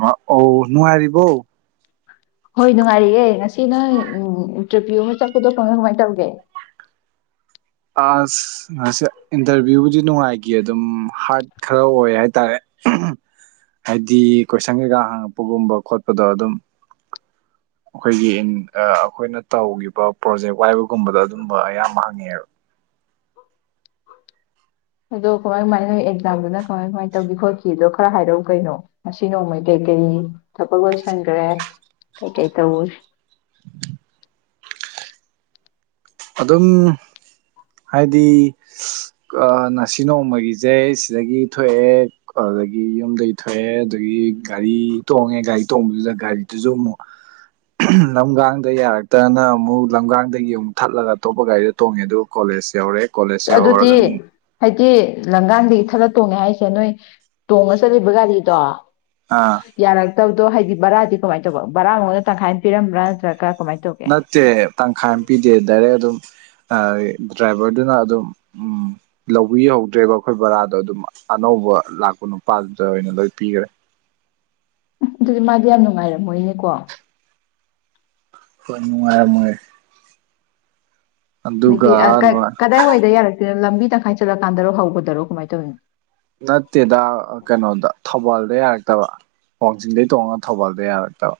ꯃꯥ ꯑꯣ ꯅꯨꯡꯉꯥꯏꯔꯤꯕꯣ ꯍꯣꯏ ꯅꯨꯡꯉꯥꯏꯔꯤꯑꯦ ꯉꯁꯤ ꯅꯪ ꯏꯟꯇꯔꯚꯤꯌꯨ ꯑꯃ ꯆꯠꯄꯗꯣ ꯀꯃꯥꯏ ꯀꯃꯥꯏꯅ ꯇꯧꯒꯦ ꯑꯁ ꯉꯁꯤ ꯏꯟꯇꯔꯚꯤꯌꯨꯕꯨꯗꯤ ꯅꯨꯡꯉꯥꯏꯈꯤ ꯑꯗꯨꯝ ꯍꯥꯔꯠ ꯈꯔ ꯑꯣꯏ ꯍꯥꯏ ꯇꯔꯦ ꯍꯥꯏꯗꯤ ꯀꯣꯏꯁꯟ ꯀꯩꯀꯥ ꯍꯪꯉꯛꯄꯒꯨꯝꯕ ꯈꯣꯠꯄꯗꯣ ꯑꯗꯨꯝ ꯑꯩꯈꯣꯏꯒꯤ ꯑꯩꯈꯣꯏꯅ ꯇꯧꯈꯤꯕ ꯄ꯭ꯔꯣꯖꯦꯛ ꯋꯥꯏꯕꯒꯨꯝꯕꯗ ꯑꯗꯨꯝꯕ ꯑꯌꯥꯝꯕ ꯍꯪꯉꯛꯑꯦꯦꯕ ꯑꯗꯣ ꯀꯃꯥꯏ ꯀꯃꯥꯏꯅ ꯑꯦꯛꯖꯥꯝꯗꯨꯅ ꯀꯃꯥꯏ ꯀꯃꯥꯏꯅ ꯇꯧꯈꯤ ꯈꯣꯠꯈꯤꯗꯣ ꯈꯔ ꯍꯥꯏꯔꯛꯎ ꯀꯩꯅꯣ ꯉꯁꯤ ꯅꯣꯡꯃꯩ ꯀꯩꯀꯔꯤ ꯊꯕꯛ ꯂꯣꯏꯁꯟꯈ꯭ꯔꯦ ꯀꯩꯀꯩ ꯇꯧꯋꯦ ꯑꯗꯨꯝ ꯍꯥꯏꯗꯤ ꯉꯁꯤ ꯅꯣꯡꯃꯒꯤꯁꯦ ꯁꯤꯗꯒꯤ ꯊꯣꯛꯑꯦ ꯑꯗꯨꯗꯒꯤ ꯌꯨꯝꯗꯒꯤ ꯊꯣꯛꯑꯦ ꯑꯗꯨꯗꯒꯤ ꯒꯥꯔꯤ ꯇꯣꯡꯉꯦ ꯒꯥꯔꯤ ꯇꯣꯡꯕꯗꯨꯗ ꯒꯥꯔꯤꯗꯨꯁꯨ ꯑꯃꯨꯛ ꯂꯝꯒꯥꯡꯗ ꯌꯥꯔꯛꯇꯅ ꯑꯃꯨꯛ ꯂꯝꯒꯥꯡꯗꯒꯤ ꯑꯃꯨꯛ ꯊꯠꯂꯒ ꯑꯇꯣꯞꯄ ꯒꯥꯔꯤꯗꯣ ꯇꯣꯡꯉꯦ ꯑꯗꯨꯒ ꯀꯣꯂꯦꯖ ꯌꯧꯔꯦ ꯀꯣꯂꯦꯖ ꯑꯗꯨꯗꯤ ꯌꯧꯔꯒ ꯍꯥꯏꯗꯤ ꯂꯪꯒꯥꯡꯗꯒꯤ ꯊꯠꯂ ꯇꯣꯡꯉꯦ ꯍꯥꯏꯁꯦ ꯅꯣꯏ ꯇꯣꯡꯉ ꯆꯠꯂꯤꯕ ꯒꯥꯔꯤꯗꯣ ꯑꯥ ꯌꯥꯔꯛ ꯇꯕꯗꯣ ꯍꯥꯏꯗꯤ ꯕꯔꯥꯗꯤ ꯀꯃꯥꯏꯅ ꯇꯧꯕ ꯕꯔꯥ ꯃꯉꯣꯟꯗ ꯇꯪꯈꯥꯏꯅ ꯄꯤꯔꯝꯕ꯭ꯔꯥ ꯅꯠꯇ꯭ꯔꯒ ꯀꯃꯥꯏꯅ ꯇꯧꯒꯦ ꯅꯠꯇꯦ ꯇꯪꯈꯥꯏ ꯑꯃ ꯄꯤꯗꯦ ꯗꯥꯏꯔꯦꯛ ꯑꯗꯨꯝ ꯗ꯭ꯔꯥꯏꯚꯔꯗꯨꯅ ꯑꯗꯨꯝ ꯎꯝ ꯂꯧꯕꯤꯍꯧꯗ꯭ꯔꯦꯀꯣ ꯑꯩꯈꯣꯏ ꯕꯣꯔꯥꯗꯣ ꯑꯗꯨꯝ ꯑꯅꯧꯕ ꯂꯥꯛꯄ ꯅꯨꯄꯥꯗꯨꯗ ꯑꯣꯏꯅ ꯂꯣꯏ ꯄꯤꯈꯔꯦ ꯑꯗꯨꯗꯤ ꯃꯥꯗꯤ ꯌꯥꯝ ꯅꯨꯡꯉꯥꯏꯔꯝꯃꯣꯏꯅꯦꯀꯣ ꯍꯣꯏꯅꯨꯡꯉꯥꯏ ꯃꯣꯏ ꯑꯗꯒꯤ ꯀꯗꯥꯏ ꯑꯣꯏꯗ ꯌꯥꯔꯛꯇꯦ ꯂꯝꯕꯤ ꯇꯪꯈꯥꯏ ꯆꯠꯂꯀꯥꯟꯗꯔꯣ ꯍꯧꯕꯗꯔꯣ ꯀꯃꯥꯏꯅ ꯇꯧꯔꯤꯅꯣ ꯅꯠꯇꯦꯗ ꯀꯩꯅꯣꯗ ꯊꯧꯕꯥꯜꯗ ꯌꯥꯔꯛꯇꯕ ꯋꯥꯡꯖꯤꯡꯗꯩ ꯇꯣꯡꯉꯒ ꯊꯧꯕꯥꯜꯗ ꯌꯥꯔꯛꯇꯕ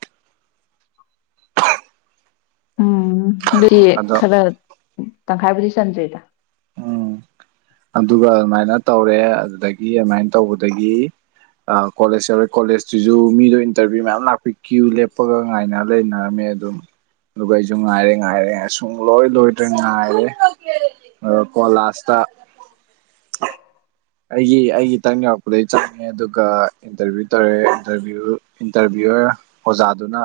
ꯑꯥ ꯑꯗꯣ ꯈꯔ ꯇꯪꯈꯥꯏꯕꯨꯗꯤ ꯆꯟꯗ꯭ꯔꯤꯗ ꯎꯝ ꯑꯗꯨꯒ ꯑꯗꯨꯃꯥꯏꯅ ꯇꯧꯔꯦ ꯑꯗꯨꯗꯒꯤ ꯑꯗꯨꯃꯥꯏꯅ ꯇꯧꯕꯗꯒꯤ ꯀꯣꯂꯦꯖ ꯌꯧꯔꯦ ꯀꯣꯂꯦꯖꯇꯨꯁꯨ ꯃꯤꯗꯣ ꯏꯟꯇꯔꯚꯤꯌꯨ ꯃꯌꯥꯝ ꯂꯥꯛꯄꯤ ꯀ꯭ꯌꯨ ꯂꯦꯞꯄꯒ ꯉꯥꯏꯅ ꯂꯩꯅꯔꯝꯃꯦ ꯑꯗꯨꯝ ꯑꯗꯨꯒ ꯑꯩꯁꯨ ꯉꯥꯏꯔꯦ ꯉꯥꯏꯔꯦ ꯁꯨꯡ ꯂꯣꯏ ꯂꯣꯏꯗ꯭ꯔꯦ ꯉꯥꯏꯔꯦ ꯑꯗꯣꯀꯣ ꯂꯥꯁꯇ ꯑꯩꯒꯤ ꯑꯩꯒꯤꯇꯪ ꯌꯧꯔꯛꯄꯗꯒꯤ ꯆꯪꯉꯦ ꯑꯗꯨꯒ ꯏꯟꯇꯔꯚꯤꯌꯨ ꯇꯧꯔꯛꯑꯦ ꯏꯟꯇꯔꯚꯤꯌꯨꯋꯔ ꯑꯣꯖꯥꯗꯨꯅ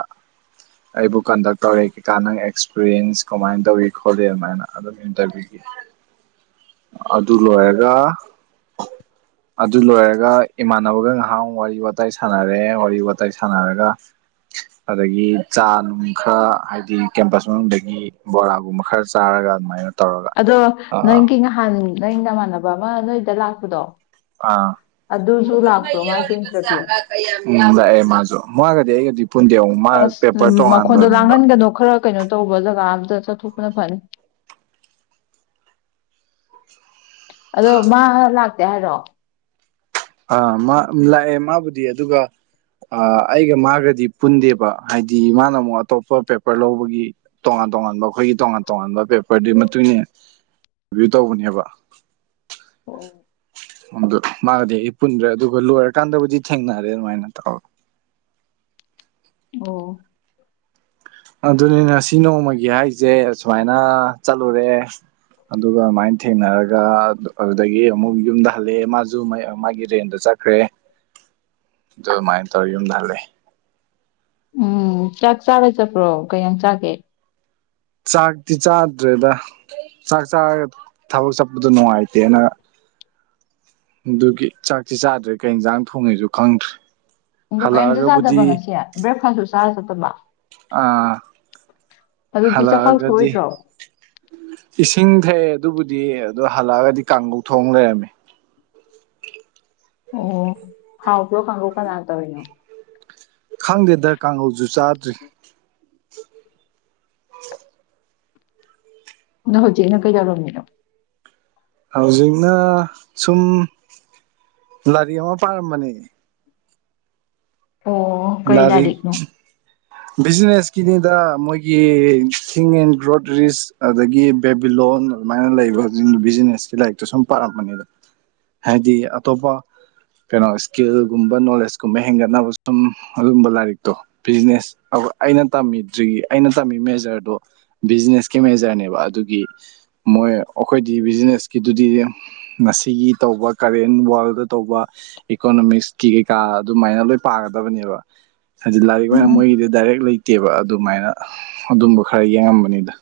ꯑꯩꯕꯨ ꯀꯟꯗꯛ ꯇꯧꯔꯦ ꯀꯩꯀꯥ ꯅꯪ ꯑꯦꯛꯁꯄꯔꯤꯌꯦꯟꯁ ꯀꯃꯥꯏꯅ ꯇꯧꯏꯤ ꯈꯣꯂꯤ ꯑꯗꯨꯃꯥꯏꯅ ꯑꯗꯨꯝ ꯏꯟꯇꯔꯚꯤꯌꯨꯒꯤ ꯑꯗꯨ ꯂꯣꯏꯔꯒ ꯑꯗꯨ ꯂꯣꯏꯔꯒ ꯏꯃꯥꯟꯅꯕꯒ ꯉꯥꯏꯍꯥꯛ ꯋꯥꯔꯤ ꯋꯥꯇꯥꯏ ꯁꯥꯟꯅꯔꯦ ꯋꯥꯔꯤ ꯋꯥꯇꯥꯏ ꯁꯥꯟꯅꯔꯒ ꯑꯗꯒꯤ ꯆꯥ ꯅꯨꯡ ꯈꯔ ꯍꯥꯏꯗꯤ ꯀꯦꯝꯄꯁ ꯃꯅꯨꯡꯗꯒꯤ ꯕꯣꯔꯥꯒꯨꯝꯕ ꯈꯔ ꯆꯥꯔꯒ ꯑꯗꯨꯃꯥꯏꯅ ꯇꯧꯔꯒ ꯑꯗꯣ ꯑꯥ ꯅꯪꯒꯤ ꯅꯍꯥꯟ ꯅꯪ ꯅꯃꯥꯟꯅꯕ ꯑꯃ ꯅꯣꯏꯗ ꯂꯥꯛꯄꯗꯣ ꯑ [unintelligible] ꯑꯗꯨꯁꯨ ꯂꯥꯛꯄ꯭ꯔꯣ ꯃꯥꯁꯨ ꯏꯟꯇꯔꯚꯤꯌꯨ ꯃꯥ ꯃꯖꯨ ꯂꯩ ꯍꯧꯖꯤꯛ ꯑꯁ ꯃꯈꯣꯟꯗꯣ ꯂꯥꯡꯍꯟꯒꯅꯣ ꯈꯔ ꯀꯩꯅꯣ ꯇꯧꯕ ꯖꯒꯥ ꯑꯝꯇ ꯆꯠꯊꯣꯛꯄꯅ ꯐꯅꯤ ꯑꯗꯣ ꯃꯥ ꯂꯥꯛ ꯇꯦ ꯍꯥꯏꯔꯣ꯫ ꯑ ꯃꯥ ꯂꯥꯛꯑꯦ ꯃꯥꯕꯨꯗꯤ ꯑꯗꯨꯒ ꯑꯩꯒ ꯃꯥꯒꯗꯤ ꯄꯨꯟꯗꯦꯕ ꯍꯥꯏ ꯗꯤ ꯃꯥꯅ ꯑꯃꯨꯛ ꯑꯇꯣꯞꯄ ꯄꯦꯄꯔ ꯂꯧꯕꯒꯤ ꯇꯣꯉꯥꯟ ꯇꯣꯉꯥꯟꯕ ꯑꯩꯈꯣꯏꯒꯤ ꯇꯣꯉꯥꯟ ꯇꯣꯉꯥꯟꯕ ꯄꯦꯄꯔꯗꯨ ꯃꯇꯨꯡ ꯏꯟꯅ ꯚ꯭ꯌꯨ ꯇꯧꯕꯅꯦꯕ ꯑꯣ ꯑꯗꯨ ꯃꯥꯒꯗꯤ ꯑꯩ ꯄꯨꯟꯗ꯭ꯔꯦ ꯑꯗꯨꯒ ꯂꯣꯏꯔꯀꯥꯟꯗꯕꯨꯗꯤ ꯊꯦꯡꯅꯔꯦ ꯑꯗꯨꯃꯥꯏꯅ ꯇꯧ ꯑꯣ ꯑꯗꯨꯅꯤ ꯉꯁꯤ ꯅꯣꯡꯃꯒꯤ ꯍꯥꯏꯁꯦ ꯑꯨꯃꯥꯏꯅ ꯆꯠꯂꯨꯔꯦ ꯑꯗꯨꯒ ꯑꯗꯨꯃꯥꯏꯅ ꯊꯦꯡꯅꯔꯒ ꯑꯗꯨꯗꯒꯤ ꯑꯃꯨꯛ ꯌꯨꯝꯗ ꯍꯜꯂꯛꯑꯦ ꯃꯥꯁꯨ ꯃꯥꯒꯤ ꯔꯦꯟꯗ ꯆꯠꯈ꯭ꯔꯦ ꯑꯗꯨ ꯑꯗꯨꯃꯥꯏꯅ ꯇꯧꯔꯦ ꯌꯨꯝꯗ ꯍꯜꯂꯛꯑꯦ ꯎꯝ ꯆꯥꯛ ꯆꯥꯕ ꯆꯠꯄ꯭ꯔꯣ ꯀꯌꯥ ꯆꯥꯒꯦ ꯆꯥꯛꯇꯤ ꯆꯥꯗ꯭ꯔꯦꯗ ꯆꯥꯛ ꯆꯥꯔꯒ ꯊꯕꯛ ꯆꯠꯄꯗꯣ ꯅꯨꯡꯉꯥꯏꯇꯦꯅ ꯑꯗꯨꯒꯤ ꯆꯥꯛꯇꯤ ꯆꯥꯗ꯭ꯔꯦ ꯀꯩ ꯌꯦꯟꯁꯥꯡ ꯊꯣꯡꯉꯦꯁꯨ ꯈꯪꯗ꯭ꯔꯦ ꯑꯗꯨ ꯀꯩꯝꯇ ꯆꯥꯗꯕ ꯍꯜꯂꯛꯑꯒꯕꯨꯗꯤ ꯉꯁꯤ ꯕ꯭ꯔꯦꯛꯐꯥꯁꯁꯨ ꯆ ꯑꯗꯨꯝꯕ ꯑꯥ ꯑꯗꯨꯗꯤ ꯆꯥꯛꯈꯥꯎ ꯍꯜꯂꯛꯑꯒꯗꯤ ꯁꯣꯛꯑꯣꯏꯗ꯭ꯔꯣ ꯏꯁꯤꯡ ꯇꯥꯛ ꯌꯦ ꯑꯗꯨꯕꯨꯗꯤ ꯑꯗꯣ ꯍꯜꯂꯛꯑꯒꯗꯤ ꯀꯥꯡꯒꯧ ꯊꯣꯡ ꯂꯩꯔꯝꯃꯦ ꯑꯣ ꯍꯥꯎ ꯎꯣ ꯈꯪꯒꯣꯛ ꯀꯥꯅꯅ ꯇꯧꯔꯤꯅꯣ ꯈꯪꯗꯦꯗ ꯀꯥꯡꯍꯧꯁꯨ ꯆꯥꯗ꯭ꯔꯤ [inaudible] ꯅꯪ ꯍꯧꯖꯤꯛꯅ ꯀꯩꯗꯧꯔꯝꯃꯤꯅꯣ ꯍꯧꯖꯤꯛꯅ ꯁꯨꯝ ꯂꯥꯏꯔꯤꯛ ꯑꯃ ꯄꯥꯔꯝꯕꯅꯦ ꯑꯣ ꯀꯔꯤ ꯂꯥꯏꯔꯤꯛ ꯂꯥꯏꯔꯤꯛꯅꯣ ꯕꯤꯖꯤꯅꯦꯁꯀꯤꯅꯤꯗ ꯃꯣꯏꯒꯤ ꯊꯤꯡ ꯑꯦꯟ ꯒ꯭ꯔꯣꯗꯔꯤꯁ ꯑꯗꯒꯤ ꯕꯦꯕꯤ ꯂꯂꯣꯟ ꯑꯗꯨꯃꯥꯏꯅ ꯑꯩꯒꯤ ꯂꯩꯕ ꯕꯤꯖꯤꯅꯦꯁꯀꯤ ꯂꯥꯏꯔꯤꯛꯇꯣ ꯁꯨꯝ ꯄꯥꯔꯝꯕꯅꯤꯗ ꯍꯥꯏꯗꯤ ꯑꯇꯣꯞꯄ ꯀꯩꯅꯣ ꯏꯁꯀꯤꯜꯒꯨꯝꯕ ꯅꯣꯂꯦꯖꯀꯨꯝꯕ ꯍꯦꯟꯒꯠꯅꯕ ꯁꯨꯝ ꯑꯗꯨꯒꯨꯝꯕ ꯂꯥꯏꯔꯤꯛꯇꯣ ꯕꯤꯖꯤꯅꯦꯁ ꯑꯩꯅ ꯇꯝꯃꯤꯗ꯭ꯔꯤꯒꯤ ꯑꯩꯅ ꯇꯝꯃꯤ ꯃꯦꯖꯔꯗꯨ ꯕꯤꯖꯤꯅꯦꯁ ꯀꯦꯃꯦꯖꯔꯅꯦꯕ ꯑꯗꯨꯒꯤ ꯃꯣꯏ ꯑꯩꯈꯣꯏꯗꯤ ꯕꯤꯖꯤꯅꯦꯁꯀꯤꯗꯨꯗꯤ ꯉꯁꯤꯒꯤ ꯇꯧꯕ ꯀꯔꯦꯟ ꯋꯥꯔꯜꯗ ꯇꯧꯕ ꯏꯀꯣꯅꯣꯃꯤꯛꯁꯀꯤ ꯀꯩꯀꯥ ꯑꯗꯨꯃꯥꯏꯅ ꯂꯣꯏ ꯄꯥꯒꯗꯕꯅꯦꯕ ꯍꯥꯏꯖꯤ ꯂꯥꯏꯔꯤꯛ ꯃꯌꯥꯝ ꯎꯝ ꯑꯣꯏꯔꯤꯦ ꯍꯥꯑꯣꯖꯤꯛ ꯂꯩꯇꯦꯕ ꯑꯗꯨꯃꯥꯏꯅ ꯑꯗꯨꯝꯕ ꯈꯔ ꯌꯦꯡꯉꯝꯕꯅꯤꯗ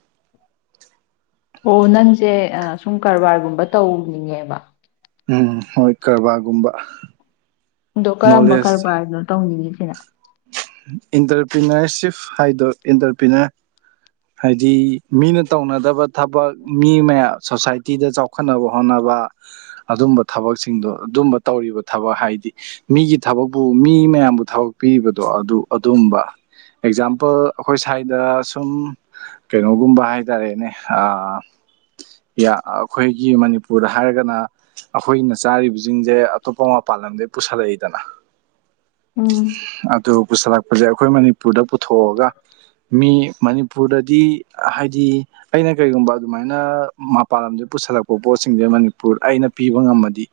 ꯑꯣ ꯅꯪꯁꯦ ꯁꯨꯝ ꯀꯔꯕꯥꯔꯒꯨꯝꯕ ꯇꯧꯅꯤꯡꯉꯦꯕ ꯎꯝ ꯍꯣꯏ ꯀꯔꯕꯥꯔꯒꯨꯝꯕ ꯑꯗꯣ ꯀꯔꯝꯕ ꯅꯣꯂꯦꯖ ꯀꯔꯕꯥꯔꯅꯣ ꯇꯧꯅꯤ ꯂꯤꯖꯤꯅꯥ ꯏꯟꯇꯔꯄ꯭ꯔꯤꯅꯔꯁꯤꯞ ꯍꯥꯏꯗꯣ ꯏꯟꯇꯔꯄ꯭ꯔꯤꯅꯔ ꯍꯥꯏꯗꯤ ꯃꯤꯅ ꯇꯧꯅꯗꯕ ꯊꯕꯛ ꯃꯤ ꯃꯌꯥꯝ ꯁꯣꯁꯥꯏꯇꯤꯗ ꯆꯥꯎꯈꯠꯅꯕ ꯍꯣꯠꯅꯕ ꯑꯗꯨꯝꯕ ꯊꯕꯛꯁꯤꯡꯗꯣ ꯑꯗꯨꯝꯕ ꯇꯧꯔꯤꯕ ꯊꯕꯛ ꯍꯥꯏꯗꯤ ꯃꯤꯒꯤ ꯊꯕꯛꯄꯨ ꯃꯤ ꯃꯌꯥꯝꯕꯨ ꯊꯕꯛ ꯄꯤꯕꯗꯣ ꯑꯗꯨ ꯑꯗꯨꯝꯕ ꯑꯦꯛꯖꯥꯝꯄꯜ ꯑꯩꯈꯣꯏ ꯁ꯭ꯋꯥꯏꯗ ꯁꯨꯝ ꯀꯩꯅꯣꯒꯨꯝꯕ ꯍꯥꯏꯇꯥꯔꯦꯅꯦ ꯑꯩꯈꯣꯏꯒꯤ ꯃꯅꯤꯄꯨꯔꯗ ꯍꯥꯏꯔꯒꯅ ꯑꯩꯈꯣꯏꯅ ꯆꯥꯔꯤꯕꯁꯤꯡꯁꯦ ꯑꯇꯣꯞꯄ ꯃꯄꯥꯟ ꯂꯝꯗꯒꯤꯩ ꯄꯨꯁꯜꯂꯛꯏꯗꯅ ꯎꯝ ꯑꯗꯨ ꯄꯨꯁꯜꯂꯛꯄꯁꯦ ꯑꯩꯈꯣꯏ ꯃꯅꯤꯄꯨꯔꯗ ꯄꯨꯊꯣꯛꯑꯒ ꯃꯤ ꯃꯅꯤꯄꯨꯔꯗꯗꯤ ꯍꯥꯏꯗꯤ ꯑꯩꯅ ꯀꯔꯤꯒꯨꯝꯕ ꯑꯗꯨꯃꯥꯏꯅ ꯃꯄꯥꯟ ꯂꯝꯗ ꯄꯨꯁꯜꯂꯛꯄ ꯄꯣꯠꯁꯤꯡꯁꯦ ꯃꯅꯤꯄꯨꯔ ꯑꯩꯅ ꯄꯤꯕ ꯉꯝꯃꯗꯤ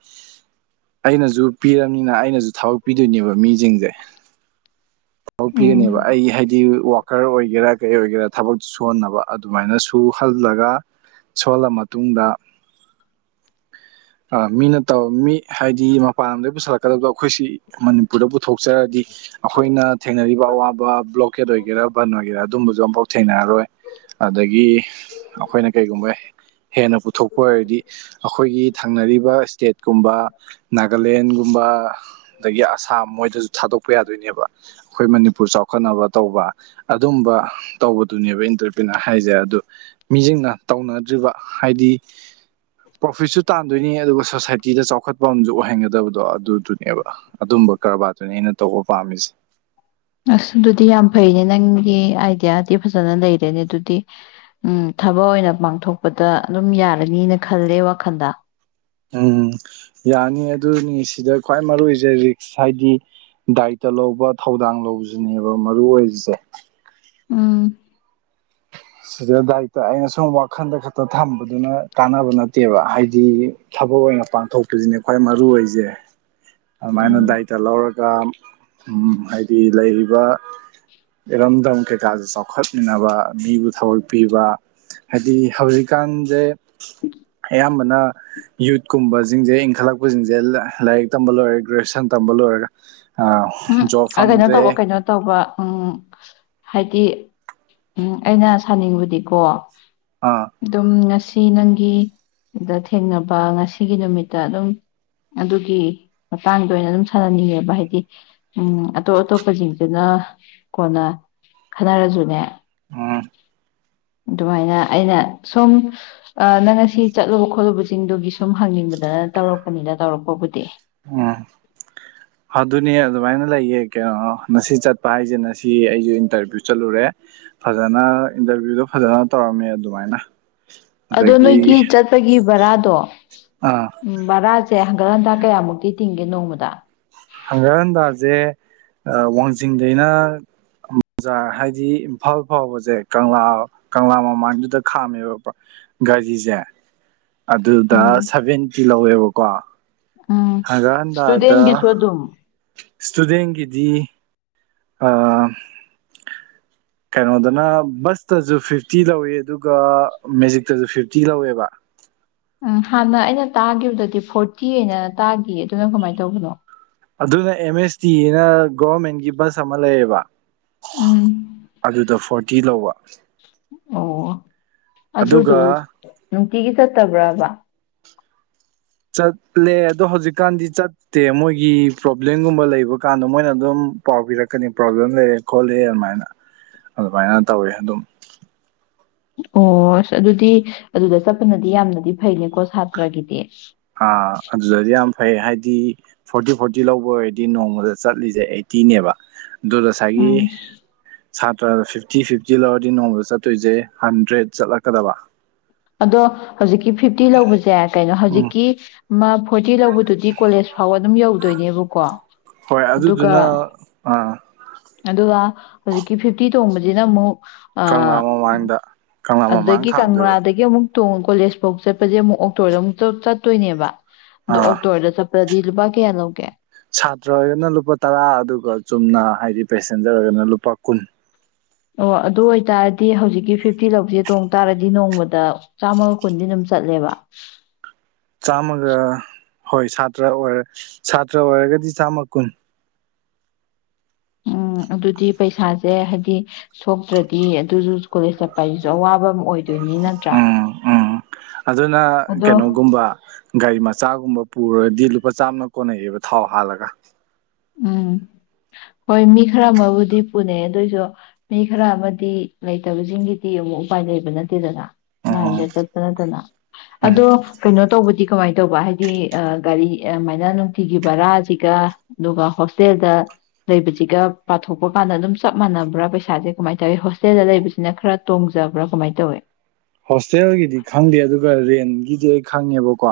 ꯑꯩꯅꯁꯨ ꯄꯤꯔꯕꯅꯤꯅ ꯑꯩꯅꯁꯨ ꯊꯕꯛ ꯄꯤꯗꯣꯏꯅꯦꯕ ꯃꯤꯁꯤꯡꯁꯦ ꯊꯄꯤꯔꯅꯦꯕ ꯎꯝ ꯑꯩ ꯍꯥꯏꯗꯤ ꯋꯥꯀꯔ ꯑꯣꯏꯒꯦꯔꯥ ꯀꯩ ꯑꯣꯏꯒꯦꯔ ꯊꯕꯛ ꯁꯨꯍꯟꯅꯕ ꯑꯗꯨꯃꯥꯏꯅ ꯁꯨꯍꯜꯂꯒ ꯁꯨꯍꯜꯂ ꯃꯇꯨꯡꯗ ꯃꯤꯅ ꯇꯧ ꯃꯤ ꯍꯥꯏꯗꯤ ꯃꯄꯥꯟ ꯂꯝꯗꯒꯤꯩ ꯄꯨꯁꯤꯜꯂꯛꯀꯗꯕꯗꯣ ꯑꯩꯈꯣꯏꯁꯤ ꯃꯅꯤꯄꯨꯔꯗ ꯄꯨꯊꯣꯛꯆꯔꯗꯤ ꯑꯩꯈꯣꯏꯅ ꯊꯦꯡꯅꯔꯤꯕ ꯑꯋꯥꯕ ꯕ꯭ꯂꯣꯀꯦꯠ ꯑꯣꯏꯒꯦꯔꯥ ꯕꯟ ꯑꯣꯏꯒꯦꯔꯥ ꯑꯗꯨꯝꯕꯁꯨ ꯑꯃꯝꯐꯥꯎ ꯊꯦꯡꯅꯔꯔꯣꯏ ꯑꯗꯒꯤ ꯑꯩꯈꯣꯏꯅ ꯀꯩꯒꯨꯝꯕ ꯍꯦꯟꯅ ꯄꯨꯊꯣꯛꯄ ꯑꯣꯏꯔꯗꯤ ꯑꯩꯈꯣꯏꯒꯤ ꯊꯪꯅꯔꯤꯕ ꯏꯁꯇꯦꯠꯀꯨꯝꯕ ꯅꯥꯒꯥꯂꯦꯟꯒꯨꯝꯕ ꯑꯗꯒꯤ ꯑꯁꯥꯝ ꯃꯣꯏꯗꯁꯨ ꯊꯥꯗꯣꯛꯄ ꯌꯥꯗꯣꯏꯅꯦꯕ ꯑꯩꯈꯣꯏ ꯃꯅꯤꯄꯨꯔ ꯆꯥꯎ ꯆꯥꯎꯈꯣꯠꯅꯕ ꯇꯧꯕ ꯑꯗꯨꯝꯕ ꯇꯧꯕꯗꯨꯅꯦꯕ ꯏꯟꯇꯔꯄ꯭ꯔꯤꯅꯔ ꯍꯥꯏꯁꯦ ꯑꯗꯨ ꯃꯤꯁꯤꯡꯅ ꯇꯧꯅꯗ꯭ꯔꯤꯕ ꯍꯥꯏꯗꯤ ꯄ꯭ꯔꯣꯐꯤꯠꯁꯨ ꯇꯥꯟꯗꯣꯏꯅꯤ ꯑꯗꯨꯒ ꯁꯣꯁꯥꯏꯇꯤꯗ ꯆꯥꯎꯈꯠ ꯃꯐꯝꯁꯨ ꯑꯣꯏꯍꯟꯒꯗꯕꯗꯣ ꯑꯗꯨꯗꯨꯅꯦꯕ ꯑꯗꯨꯝꯕ ꯀꯔꯕꯥꯔꯗꯨꯅꯦ ꯑꯩꯅ ꯇꯧꯕ ꯄꯥꯝꯃꯤꯁꯦ ꯑꯁ ꯑꯗꯨꯗꯤ ꯌꯥꯝ ꯐꯩꯅꯦ ꯅꯪꯒꯤ ꯑꯥꯏꯗꯤꯌꯥꯗꯤ ꯐꯖꯅ ꯂꯩꯔꯦꯅꯦ ꯑꯗꯨꯗꯤ ꯊꯕꯛ ꯑꯣꯏꯅ ꯄꯥꯡꯊꯣꯛꯄꯗ ꯑꯗꯨꯝ ꯌꯥꯔꯅꯤꯅ ꯈꯜꯂꯦ ꯋꯥꯈꯜꯗ ꯎꯝ ꯌꯥꯅꯤ ꯑꯗꯨꯅꯤ ꯁꯤꯗ ꯈ꯭ꯋꯥꯏ ꯃꯔꯨ ꯑꯣꯏꯁꯦ ꯔꯤꯛꯁ ꯍꯥꯏꯗꯤ ꯗꯥꯏꯇ ꯂꯧꯕ ꯊꯧꯗꯥꯡ ꯂꯁꯤꯅꯦꯕ ꯃꯔꯨ ꯑꯣꯏꯔꯤꯁꯦ ꯎꯝ ꯁꯤꯗ ꯗꯥꯏꯇ ꯑꯩꯅ ꯁꯨꯝ ꯋꯥꯈꯜꯗ ꯈꯛꯇ ꯊꯝꯕꯗꯨꯅ ꯀꯥꯟꯅꯕ ꯅꯠꯇꯦꯕ ꯍꯥꯏꯗꯤ ꯊꯕꯛ ꯑꯣꯏꯅ ꯄꯥꯡꯊꯣꯛꯄꯁꯤꯅꯦ ꯈ꯭ꯋꯥꯏ ꯃꯔꯨ ꯑꯣꯏꯁꯦ ꯑꯗꯨꯃꯥꯏꯅ ꯎꯝ ꯗꯥꯏꯇ ꯂꯧꯔꯒ ꯍꯥꯏꯗꯤ ꯂꯩꯔꯤꯕ ꯏꯔꯝꯗꯝ ꯀꯩꯀꯥꯁꯦ ꯆꯥꯎꯈꯠꯃꯤꯟꯅꯕ ꯃꯤꯕꯨ ꯊꯒꯛꯄꯤꯕ ꯍꯥꯏꯗꯤ ꯍꯧꯖꯤꯛꯀꯥꯟꯁꯦ ꯑꯌꯥꯝꯕꯅ ꯌꯨꯠꯀꯨꯝꯕꯁꯤꯡꯁꯦ ꯏꯟꯈꯠꯂꯛꯄꯁꯤꯡꯁꯦ ꯂꯥꯏꯔꯤꯛ ꯇꯝꯕ ꯂꯣꯏꯔꯦ ꯒ꯭ꯔꯦꯖꯨꯌꯦꯁꯟ ꯇꯝꯕ ꯂꯣꯏꯔꯒ ꯎꯝ ꯖꯣꯕ ꯀꯩꯅꯣ ꯐꯪꯗ꯭ꯔꯦ ꯇꯧꯕ ꯀꯩꯅꯣ ꯇꯧꯕ ꯎꯝ ꯍꯥꯏꯗꯤ ꯎꯝ ꯑꯩꯅ ꯁꯥꯅꯤꯡꯕꯗꯤꯀꯣ ꯑꯥ ꯑꯗꯨꯝ ꯁꯤ ꯅꯪꯒꯤꯗ ꯊꯦꯡꯅꯕ ꯉꯁꯤꯒꯤ ꯅꯨꯃꯤꯠꯇ ꯑꯗꯨꯝ ꯑꯗꯨꯒꯤ ꯃꯇꯥꯡꯗ ꯑꯣꯏꯅ ꯑꯗꯨꯝ ꯁꯥꯟꯅꯅꯤꯡꯉꯦꯕ ꯍꯥꯏꯗꯤ ꯎꯝ ꯑꯇꯣꯞ ꯑꯇꯣꯞꯄꯁꯤꯡꯁꯤꯅ ꯀꯣꯟꯅ ꯈꯟꯅꯔꯁꯨꯅꯦ ꯑꯝ ꯑꯗꯨꯃꯥꯏꯅ ꯑꯩꯅ ꯁꯨꯝ ꯅꯪ ꯉꯁꯤ ꯆꯠꯂꯨꯕ ꯈꯣꯠꯂꯨꯕꯁꯤꯡꯗꯨꯒꯤ ꯁꯨꯝ ꯍꯪꯅꯤꯡꯕꯗꯅ ꯇꯧꯔꯛꯄꯅꯤꯅ ꯇꯧꯔꯛꯄꯕꯨꯗꯤ ꯎꯝ ꯑꯗꯨꯅꯤ ꯑꯗꯨꯃꯥꯏꯅ ꯂꯩꯌꯦ ꯀꯩꯅꯣ ꯉꯁꯤ ꯆꯠꯄ ꯍꯥꯏꯁꯦ ꯅꯁꯤ ꯑꯩꯁꯨ ꯏꯟꯇꯔꯚꯤꯌꯨ ꯆꯠꯂꯨꯔꯦ ꯐꯖꯅ ꯏꯟꯇꯔꯚꯤꯌꯨꯗꯣ ꯐꯖꯅ ꯇꯧꯔꯝꯃꯦ ꯑꯗꯨꯃꯥꯏꯅ ꯑꯗꯣ ꯑꯗꯒꯤ ꯅꯣꯏꯒꯤ ꯆꯠꯄꯒꯤ ꯕꯔꯥꯗꯣ ꯑꯥ ꯎꯝ ꯕꯔꯥ ꯁꯦ ꯍꯪꯒꯠ ꯍꯟꯗꯥ ꯀꯌꯥꯃꯨꯛꯇꯤ ꯇꯤꯡꯒꯦ ꯅꯣꯡꯃꯗ ꯍꯪꯒꯠ ꯍꯟꯗꯥꯁꯦ ꯋꯥꯡꯖꯤꯡꯗꯩꯅ ꯕꯖꯥꯔ ꯍꯥꯏꯗꯤ ꯏꯝꯐꯥꯜ ꯐꯥꯎꯕꯁꯦ ꯀꯪꯂꯥ ꯀꯪꯂꯥ ꯃꯃꯥꯡꯗꯨꯗ ꯈꯥꯝꯃꯦꯕ ꯒꯥꯔꯤꯁꯦ ꯑꯗꯨꯗ ꯎꯝ ꯁꯚꯦꯟꯇꯤ ꯂꯧꯋꯦꯕꯣ ꯀꯣ ꯎꯝ ꯏꯁꯇꯨꯗꯦꯟꯒꯤꯁꯨ ꯑꯗꯨꯝ ꯁ꯭ꯇꯨꯗꯦꯟꯒꯤꯗꯤ ꯑꯥ ꯀꯩꯅꯣꯗꯅ ꯕꯁꯇꯁꯨ ꯐꯤꯐꯇꯤ ꯂꯧꯋ ꯑꯗꯨꯒ ꯃꯦꯖꯤꯛꯇꯁꯨ ꯐꯤꯐꯇꯤ ꯂꯧꯋꯦꯕ ꯎꯝ ꯍꯥꯟꯅ ꯑꯩꯅ ꯇꯥꯈꯤꯕꯗꯗꯤ ꯐꯣꯔꯇꯤ ꯑꯅ ꯇꯥꯈꯤ ꯑꯗꯨꯅ ꯀꯃꯥꯏꯅ ꯇꯧꯕꯅꯣ ꯑꯗꯨꯅ ꯑꯦꯝ ꯑꯦꯁ ꯇꯤ ꯑꯅ ꯒꯣꯔꯃꯦꯟꯒꯤ ꯕꯁ ꯑꯃ ꯂꯩꯌꯦꯕ ꯎꯝ ꯑꯗꯨꯗ ꯐꯣꯔꯇꯤ ꯤ ꯂꯧꯕ ꯑꯣ ꯑꯗꯨꯒ ꯑꯗꯨꯗꯨ ꯅꯨꯡꯇꯤꯒꯤ ꯆꯠꯇꯕ꯭ꯔꯕ ꯆꯠꯂꯦ ꯑꯗꯣ ꯍꯧꯖꯤꯛꯀꯥꯟꯗꯤ ꯆꯠꯇꯦ ꯃꯣꯏꯒꯤ ꯄ꯭ꯔꯣꯕ꯭ꯂꯦꯝꯒꯨꯝꯕ ꯂꯩꯕ ꯀꯥꯟꯗ ꯃꯣꯏꯅ ꯑꯗꯨꯝ ꯄꯥꯎ ꯄꯤꯔꯛꯀꯅꯤ ꯄ꯭ꯔꯣꯕ꯭ꯂꯦꯝ ꯂꯩꯔꯦ ꯈꯣꯠꯂꯦ ꯑꯗꯨꯃꯥꯏꯅ ꯑꯗꯨꯃꯥꯏꯅ ꯇꯧꯋꯦ ꯑꯗꯨꯝ ꯑꯣ ꯑꯁ ꯑꯗꯨꯗꯤ ꯑꯗꯨꯗ ꯆꯠꯄꯅꯗꯤ ꯌꯥꯝꯅꯗꯤ ꯐꯩꯅꯦꯀꯣ ꯁꯥꯇ꯭ꯔꯒꯤꯗꯤ ꯑ ꯑꯗꯨꯗꯤ ꯌꯥꯝ ꯐꯩ ꯍꯥꯏꯗꯤ ꯐꯣꯔꯇꯤ ꯐꯣꯔꯇꯤ ꯂꯧꯕ ꯑꯣꯏꯔꯗꯤ ꯅꯣꯡꯃꯗ ꯆꯠꯂꯤꯁꯦ ꯑꯩꯠꯇꯤꯅꯦꯕ ꯗꯨꯗ ꯑꯁꯥꯏꯒꯤ ꯎꯝ ꯁꯥꯇ꯭ꯔꯗ ꯐꯤꯐꯇꯤ ꯐꯤꯐꯇꯤ ꯂꯧꯔꯗꯤ ꯅꯣꯡꯃꯗ ꯆꯠꯇꯣꯏꯁꯦ ꯍꯟꯗ꯭ꯔꯦꯗ ꯆꯠꯂꯛꯀꯗꯕ ꯑꯗꯣ ꯍꯧꯖꯤꯛꯀꯤ ꯐꯤꯐꯇꯤ ꯂꯧꯕꯁꯦ ꯀꯩꯅꯣ ꯎꯝ ꯍꯧꯖꯤꯛꯀꯤ ꯃꯥ ꯐꯣꯔꯇꯤ ꯂꯧꯕꯗꯨꯗꯤ ꯀꯣꯂꯦꯖ ꯐꯥꯎꯕ ꯑꯗꯨꯝ ꯌꯧꯗꯣꯏꯅꯦꯕꯀꯣ ꯍꯣꯏ ꯑꯗꯨꯒ ꯑꯗꯨꯗꯨꯅ ꯑꯥ ꯑꯗꯨꯒ ꯍꯧꯖꯤꯛꯀꯤ ꯐꯤꯐꯇꯤ ꯇꯣꯡꯕꯁꯤꯅ ꯑꯃꯨꯛ ꯑ ꯀꯪꯂꯥ ꯃꯃꯥꯡꯗ ꯀꯪꯂꯥ ꯃꯃꯥꯡ ꯑꯗꯨꯗꯒꯤ ꯀꯪꯂꯥ ꯈꯥꯝꯗꯣꯏꯕ ꯑꯗꯒꯤ ꯑꯃꯨꯛ ꯇꯣꯡ ꯀꯣꯂꯦꯖ ꯐꯥꯎ ꯆꯠꯄꯁꯦ ꯑꯃꯨꯛ ꯑꯣꯛꯇꯣꯗ ꯑꯃꯨꯛ ꯆꯠꯇꯣꯏꯅꯦꯕ ꯑꯥ ꯑꯣꯛꯇꯣꯗ ꯄꯗꯗꯤ ꯂꯨꯄꯥ ꯀꯌꯥ ꯂꯧꯒꯦ ꯁꯥꯇ꯭ꯔ ꯑꯣꯏꯔꯒꯅ ꯂꯨꯄꯥ ꯇꯔꯥ ꯑꯗꯨꯒ ꯆꯨꯝꯅ ꯍꯥꯏꯗꯤ ꯄꯦꯁꯦꯟꯖꯔ ꯑꯣꯏꯔꯒꯅ ꯂꯨꯄꯥ ꯀꯨꯟ ꯑꯣ ꯑꯗꯨ ꯑꯣꯏꯇꯥꯔꯗꯤ ꯍꯧꯖꯤꯛꯀꯤ ꯐꯤꯐꯇꯤ ꯂꯧꯁꯦ ꯇꯣꯡ ꯇꯥꯔꯗꯤ ꯅꯣꯡꯃꯗ ꯆꯥꯝꯃꯒ ꯀꯨꯟꯗꯤ ꯑꯗꯨꯝ ꯆꯠꯂꯦꯕ ꯆꯃꯒ ꯍꯣꯏ ꯁꯥꯇ꯭ꯔ ꯑꯣꯏꯔ ꯁꯥꯇ꯭ꯔ ꯑꯣꯏꯔꯒꯗꯤ ꯆꯥꯝꯃ ꯀꯨꯟ ꯎꯝ ꯑꯗꯨꯗꯤ ꯄꯩꯁꯥꯁꯦ ꯍꯥꯏꯗꯤ ꯁꯣꯛꯇ꯭ꯔꯗꯤ ꯑꯗꯨꯁꯨ ꯀꯣꯂꯦꯖ ꯆꯠꯄ ꯍꯥꯏꯁꯨ ꯑꯋꯥꯕ ꯑꯃ ꯑꯣꯏ ꯎꯝ ꯎꯝ ꯑꯗꯨꯅ ꯑꯗꯣ ꯀꯩꯅꯣꯒꯨꯝꯕ ꯒꯥꯔꯤ ꯃꯆꯥꯒꯨꯝꯕ ꯄꯨꯔꯗꯤ ꯂꯨꯄꯥ ꯆꯥꯝꯅ ꯀꯣꯟꯅꯩꯑꯕ ꯊꯥꯎ ꯍꯥꯜꯂꯒ ꯎꯝ ꯍꯣꯏ ꯃꯤ ꯈꯔ ꯑꯃꯕꯨꯗꯤ ꯄꯨꯅꯩ ꯑꯗꯨꯏꯁꯨ ꯃꯤ ꯈꯔ ꯑꯃꯗꯤ ꯂꯩꯇꯕꯁꯤꯡꯒꯤꯗꯤ ꯑꯃꯨꯛ ꯎꯄꯥꯏ ꯂꯩꯕ ꯅꯠꯇꯦꯗꯅ ꯂꯥꯏꯟꯗ ꯎꯝ ꯆꯠꯠꯇꯅꯗꯅ ꯎꯝ ꯑꯗꯣ ꯀꯩꯅꯣ ꯇꯧꯕꯗꯤ ꯀꯃꯥꯏꯅ ꯇꯧꯕ ꯍꯥꯏꯗꯤ ꯒꯥꯔꯤ ꯑꯗꯨꯃꯥꯏꯅ ꯅꯨꯡꯇꯤꯒꯤ ꯕꯔꯥꯁꯤꯒ ꯑꯗꯨꯒ ꯍꯣꯁꯇꯦꯜꯗ ꯂꯩꯕꯁꯤꯒ ꯄꯥꯊꯣꯛꯄ ꯀꯥꯟꯗ ꯑꯗꯨꯝ ꯆꯞ ꯃꯥꯟꯅꯕ꯭ꯔꯥ ꯄꯩꯁꯥꯁꯦ ꯀꯃꯥꯏꯅ ꯇꯧꯋꯤ ꯍꯣꯁꯇꯦꯜꯗ ꯂꯩꯕꯁꯤꯅ ꯈꯔ ꯇꯣꯡꯖꯕ꯭ꯔꯥ ꯀꯃꯥꯏꯅ ꯇꯧꯏ ꯍꯣꯁꯇꯦꯜꯒꯤꯗꯤ ꯈꯪꯗꯦ ꯑꯗꯨꯒ ꯔꯦꯟꯒꯤ ꯗꯤ ꯑꯩ ꯈꯪꯉꯦꯕꯀꯣ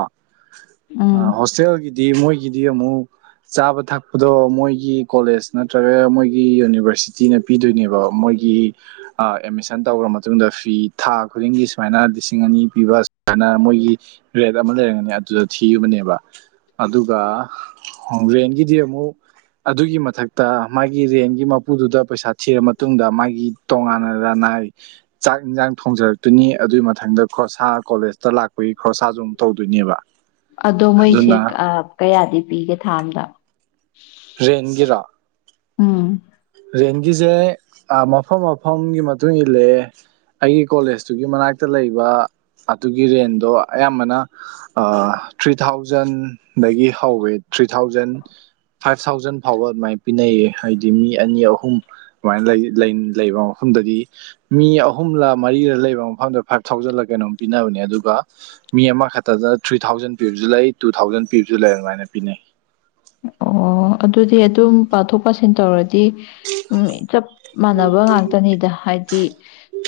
ꯎꯝ ꯍꯣꯁꯇꯦꯜꯒꯤꯗꯤ ꯃꯣꯏꯒꯤ ꯒꯤꯗꯤ ꯑꯃꯨꯛ ꯆꯥꯕ ꯊꯛꯄꯗꯣ ꯃꯣꯏꯒꯤ ꯀꯣꯂꯦꯖ ꯅꯠꯇ꯭ꯔꯒ ꯃꯣꯏꯒꯤ ꯌꯨꯅꯤꯚꯔꯁꯤꯇꯤꯅ ꯄꯤꯗꯣꯏꯅꯦꯕ ꯃꯣꯏꯒꯤ ꯑꯦꯠꯃꯤꯁꯟ ꯇꯧꯈ꯭ꯔ ꯃꯇꯨꯡꯗ ꯐꯤ ꯊꯥꯛ ꯈꯨꯗꯤꯡꯒꯤ ꯁꯨꯃꯥꯏꯅ ꯂꯤꯁꯤꯡ ꯑꯅꯤ ꯄꯤꯕ ꯁꯨꯃꯥꯏꯅ ꯃꯣꯏꯒꯤ ꯔꯦꯠ ꯑꯃ ꯂꯩꯔꯝꯒꯅꯤ ꯑꯗꯨꯗ ꯊꯤꯕꯅꯦꯕ ꯑꯗꯨꯒ ꯔꯦꯟꯒꯤꯗꯤ ꯑꯃꯨꯛ ꯑꯗꯨꯒꯤ ꯃꯊꯛꯇ ꯃꯥꯒꯤ ꯔꯦꯟꯒꯤ ꯃꯄꯨꯗꯨꯗ ꯄꯩꯁꯥ ꯊꯤꯔ ꯃꯇꯨꯡꯗ ꯃꯥꯒꯤ ꯇꯣꯉꯥꯟꯅꯗꯅꯥ ꯆꯥꯛ ꯏꯟꯖꯥꯡ ꯊꯣꯡꯖꯔꯛ ꯑꯗꯨꯨꯅꯤ ꯑꯗꯨꯒꯤ ꯃꯊꯪꯗ ꯁꯥ ꯀꯣꯂꯦꯖ ꯇ ꯂꯥꯛꯄꯒꯤ ꯈꯣꯔꯁꯥꯁꯨ ꯑꯃꯝ ꯇꯧꯗꯣꯏꯅꯦꯕ ꯑꯗꯣ ꯑꯗꯨꯅ ꯊꯥꯝꯗ ꯔꯦꯟꯒꯤꯔꯥ ꯎꯝ ꯔꯦꯟꯒꯤꯁꯦ ꯃꯐꯝ ꯃꯐꯝꯒꯤ ꯃꯇꯨꯡ ꯏꯜꯂꯦ ꯑꯩꯒꯤ ꯀꯣꯂꯦꯖꯇꯨꯒꯤ ꯃꯅꯥꯛꯇ ꯂꯩꯕ ꯑꯗꯨꯒꯤ ꯔꯦꯟꯗꯣ ꯑꯌꯥꯝꯕꯅ ꯊ꯭ꯔꯤ ꯊꯥꯎꯖꯟꯗꯒꯤ ꯍꯧꯋꯦ ꯊ꯭ꯔꯤ ꯊꯥꯎꯖꯟ ꯐꯥꯏꯚ ꯊꯥꯎꯖꯟ ꯐꯥꯎꯕ ꯑꯗꯨꯃꯥꯏꯅ ꯄꯤꯅꯩꯌꯦ ꯍꯥꯏꯗꯤ ꯃꯤ ꯑꯅꯤ ꯑꯍꯨꯝ ꯑꯗꯨꯃꯥꯏꯅ ꯂꯩꯕ ꯃꯐꯝꯗꯗꯤ ꯃꯤ ꯑꯍꯨꯝꯂ ꯃꯔꯤꯔ ꯂꯩꯕ ꯃꯐꯝꯗ ꯐꯥꯏꯚ ꯊꯥꯎꯖꯟꯂ ꯀꯩꯅꯣꯝ ꯄꯤꯅꯕꯅꯦ ꯑꯗꯨꯒ ꯃꯤ ꯑꯃꯈꯛꯇꯗ ꯊ꯭ꯔꯤ ꯊꯥꯎꯖꯟ ꯄꯤꯕꯁꯨ ꯂꯩ ꯇꯨ ꯊꯥꯎꯖꯟ ꯄꯤꯕꯁꯨ ꯂꯩ ꯑꯗꯨꯃꯥꯏꯅ ꯄꯤꯅꯩ ꯑꯣ ꯑꯗꯨꯗꯤ ꯑꯗꯨꯝ ꯄꯥꯊꯣꯛ ꯄꯥꯁꯤꯟ ꯇꯧꯔꯗꯤ ꯍꯥꯏꯗꯤ ꯎꯝ ꯆꯞ ꯃꯥꯟꯅꯕ ꯉꯥꯛꯇꯅꯤꯗ ꯍꯥꯏꯗꯤ ꯍꯥꯏꯗꯤ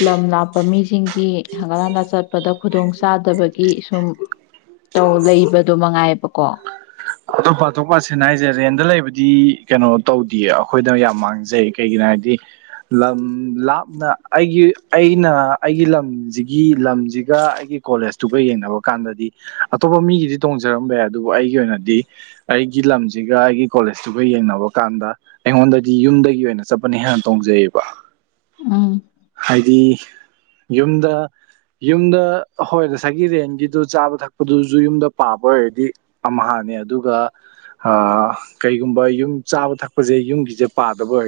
ꯂꯝ ꯂꯥꯞꯄ ꯃꯤꯁꯤꯡꯒꯤ ꯍꯪꯒꯜ ꯍꯥꯟꯂ ꯆꯠꯄꯗ ꯈꯨꯗꯣꯡ ꯆꯥꯗꯕꯒꯤ ꯁꯨꯝꯧ ꯂꯩꯕꯗꯣ ꯃꯉꯥꯏꯑꯕꯀꯣ ꯑꯇꯣꯞꯄ ꯑꯇꯣꯞꯄ ꯑꯁꯤꯅ ꯍꯥꯏꯁꯦ ꯔꯦꯟꯗ ꯂꯩꯕꯗꯤ ꯀꯩꯅꯣ ꯇꯧꯗꯦ ꯑꯩꯈꯣꯏꯅ ꯌꯥꯝ ꯃꯥꯡꯖꯩ ꯀꯩꯒꯤꯅꯣ ꯍꯥꯏꯗꯤ ꯂꯝ ꯂꯥꯞꯅ ꯑꯩꯒꯤ ꯑꯩꯅ ꯑꯩꯒꯤ ꯂꯝꯁꯤꯒꯤ ꯂꯝꯁꯤꯒ ꯑꯩꯒꯤ ꯀꯣꯂꯦꯖꯇꯨꯒ ꯌꯦꯡꯅꯕ ꯀꯥꯟꯗꯗꯤ ꯑꯇꯣꯞꯄ ꯃꯤꯒꯤꯗꯤ ꯇꯣꯡꯖꯔꯝꯕ ꯌꯥꯏ ꯑꯗꯨꯕꯨ ꯑꯩꯒꯤ ꯑꯣꯏꯅꯗꯤ ꯑꯩꯒꯤ ꯂꯝꯁꯤꯒ ꯑꯩꯒꯤ ꯀꯣꯂꯦꯖꯇꯨꯒ ꯌꯦꯡꯅꯕ ꯀꯥꯟꯗ ꯑꯩꯉꯣꯟꯗꯗꯤ ꯌꯨꯝꯗꯒꯤ ꯑꯣꯏꯅ ꯆꯠꯄꯅꯤ ꯍꯦꯟꯅ ꯇꯣꯡꯖꯩꯌꯦꯕ ꯎꯝ ꯍꯥꯏꯗꯤ ꯌꯨꯝꯗ ꯌꯨꯝꯗ ꯍꯣꯏ ꯉꯁꯥꯏꯒꯤ ꯔꯦꯟꯒꯤꯗꯨ ꯆꯥꯕ ꯊꯛꯄꯗꯨꯁꯨ ꯌꯨꯝꯗ ꯄꯥꯕ ꯑꯣꯏꯔꯗꯤ ꯑꯃ ꯍꯅꯦ ꯑꯗꯨꯒ ꯀꯩꯒꯨꯝꯕ ꯌꯨꯝ ꯆꯥꯕ ꯊꯛꯄꯁꯦ ꯌꯨꯝꯒꯤꯁꯦ ꯄꯥꯗꯕ ꯑꯣꯏ